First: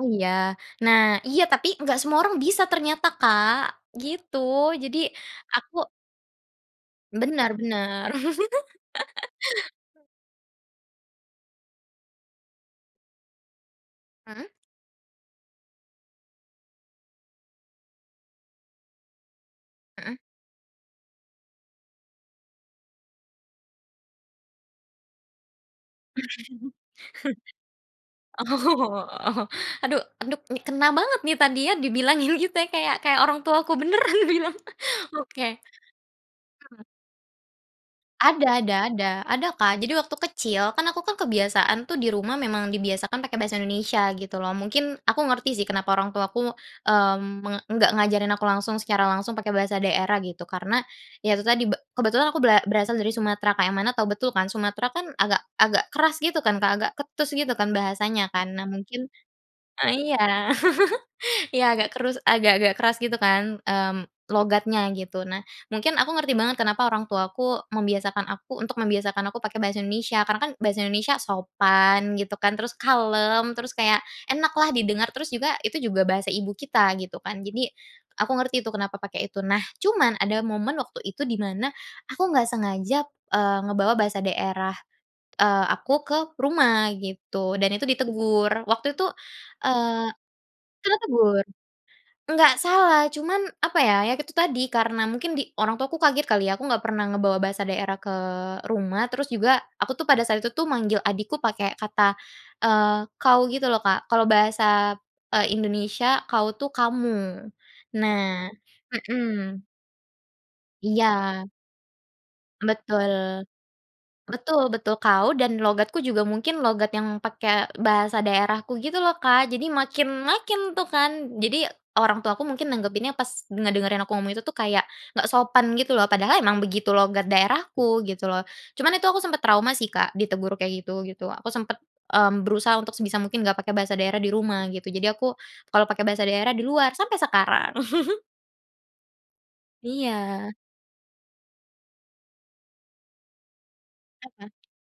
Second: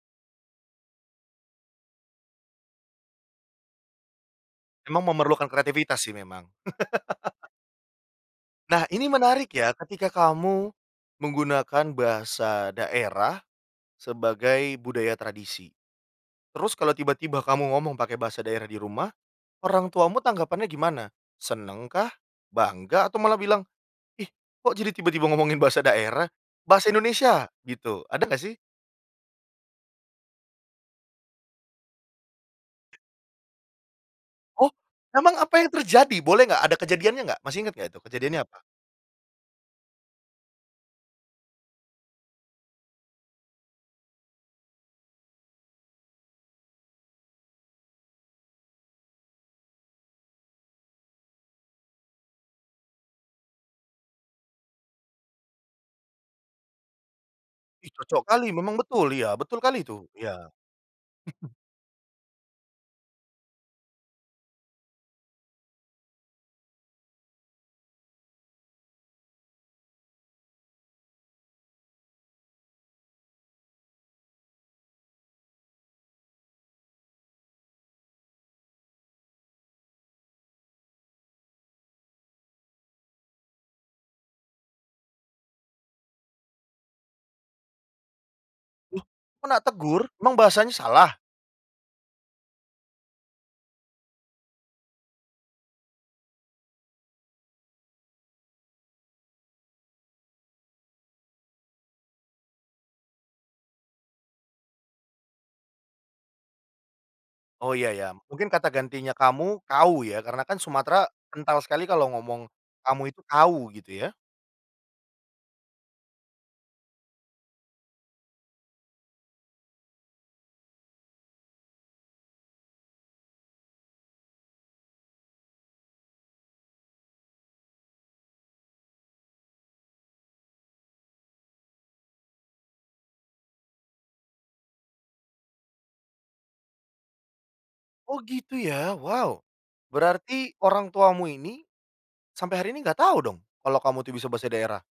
Iya, nah iya. Tapi, enggak semua orang bisa ternyata, Kak, gitu. Jadi, Emang memerlukan aku kreativitas, sih, memang. Benar benar. Nah, ini menarik ya, ketika kamu menggunakan bahasa daerah Mhm. sebagai budaya tradisi, terus kalau tiba-tiba kamu ngomong pakai bahasa daerah di rumah, orang Heeh. tuamu tanggapannya gimana? Senengkah? Bangga? Atau malah bilang, "Ih, kok, jadi tiba-tiba ngomongin bahasa daerah?" Bahasa Indonesia? Gitu. Ada, enggak, sih? Oh. Aduh, aduh, ni kena banget nih. Tadinya dibilangin gitu ya kayak, kayak orang tuaku beneran bilang, Oh, emang oke. apa yang terjadi? Boleh, enggak? Ada Mhm. kejadiannya, enggak? Masih inget enggak itu kejadiannya Ada apa? ada ada, ada Kak. Jadi, waktu kecil, kan, aku, kan, kebiasaan tuh di rumah memang dibiasakan pakai bahasa Indonesia, gitu, loh. Mungkin aku ngerti, sih, kenapa orang tuaku, mmm, me enggak ngajarin aku langsung, secara langsung pakai bahasa daerah, gitu, karena ya itu tadi, be kebetulan aku bera berasal dari Sumatera, Kak. Yang mana tahu betul kan, Sumatera kan agak-agak keras, gitu, kan, Kak. Agak ketus gitu kan Ih, cocok bahasanya, kali, kan. Nah, memang, mungkin betul, iya, betul kali itu, eee iya, iya. ya agak keras, agak-agak keras, gitu kan, mmm, logatnya gitu. Nah, mungkin aku ngerti banget kenapa orang tuaku membiasakan aku, untuk membiasakan aku pakai bahasa Indonesia, karena kan bahasa Indonesia sopan, gitu kan, terus kalem, terus kayak enak lah didengar, terus juga itu juga bahasa ibu kita, gitu kan. Jadi, aku ngerti tu kenapa pakai itu. Nah, cuman ada momen waktu itu di mana, aku nggak sengaja, eee, ngebawa bahasa daerah, eee, aku ke rumah gitu dan itu ditegur waktu Loh! itu, Kenak tegur? eee Emang bahasanya kena salah? tegur. Enggak salah, cuman apa ya. Ya itu tadi, karena mungkin di orang tuaku kaget kali ya, aku enggak pernah ngebawa bahasa daerah ke rumah, terus juga aku tuh, pada saat itu tuh, manggil adikku pakai kata, eee, "kau" gitu loh, Kak. Kalau bahasa, eee, Indonesia "kau" tuh "kamu," Oh, iya iya. Mungkin nah kata gantinya heeh. kamu, kau, ya, karena kan, Sumatera Iya. kental sekali kalau ngomong, "kamu" itu Betul. "kau," gitu, ya. Betul betul. Kau dan logatku juga mungkin logat yang pakai bahasa daerahku, gitu loh, Kak. Jadi, makin makin, tuh, kan. Jadi, orang tuaku mungkin nanggepinnya pas ngedengerin aku ngomong itu tuh, kayak enggak sopan, gitu loh. Padahal emang begitu logat daerahku, gitu loh. Cuman itu aku sempat trauma, sih, Kak. Ditegur kayak gitu, gitu. Aku sempet, mmm, berusaha untuk sebisa mungkin enggak pakai bahasa daerah di rumah, gitu. Jadi, aku kalau pakai bahasa daerah di luar sampai sekarang. Oh, gitu ya, wow Berarti Iya. orang tuamu ini, sampai hari ini enggak tahu dong kalau kamu tuh bisa bahasa Heeh. daerah?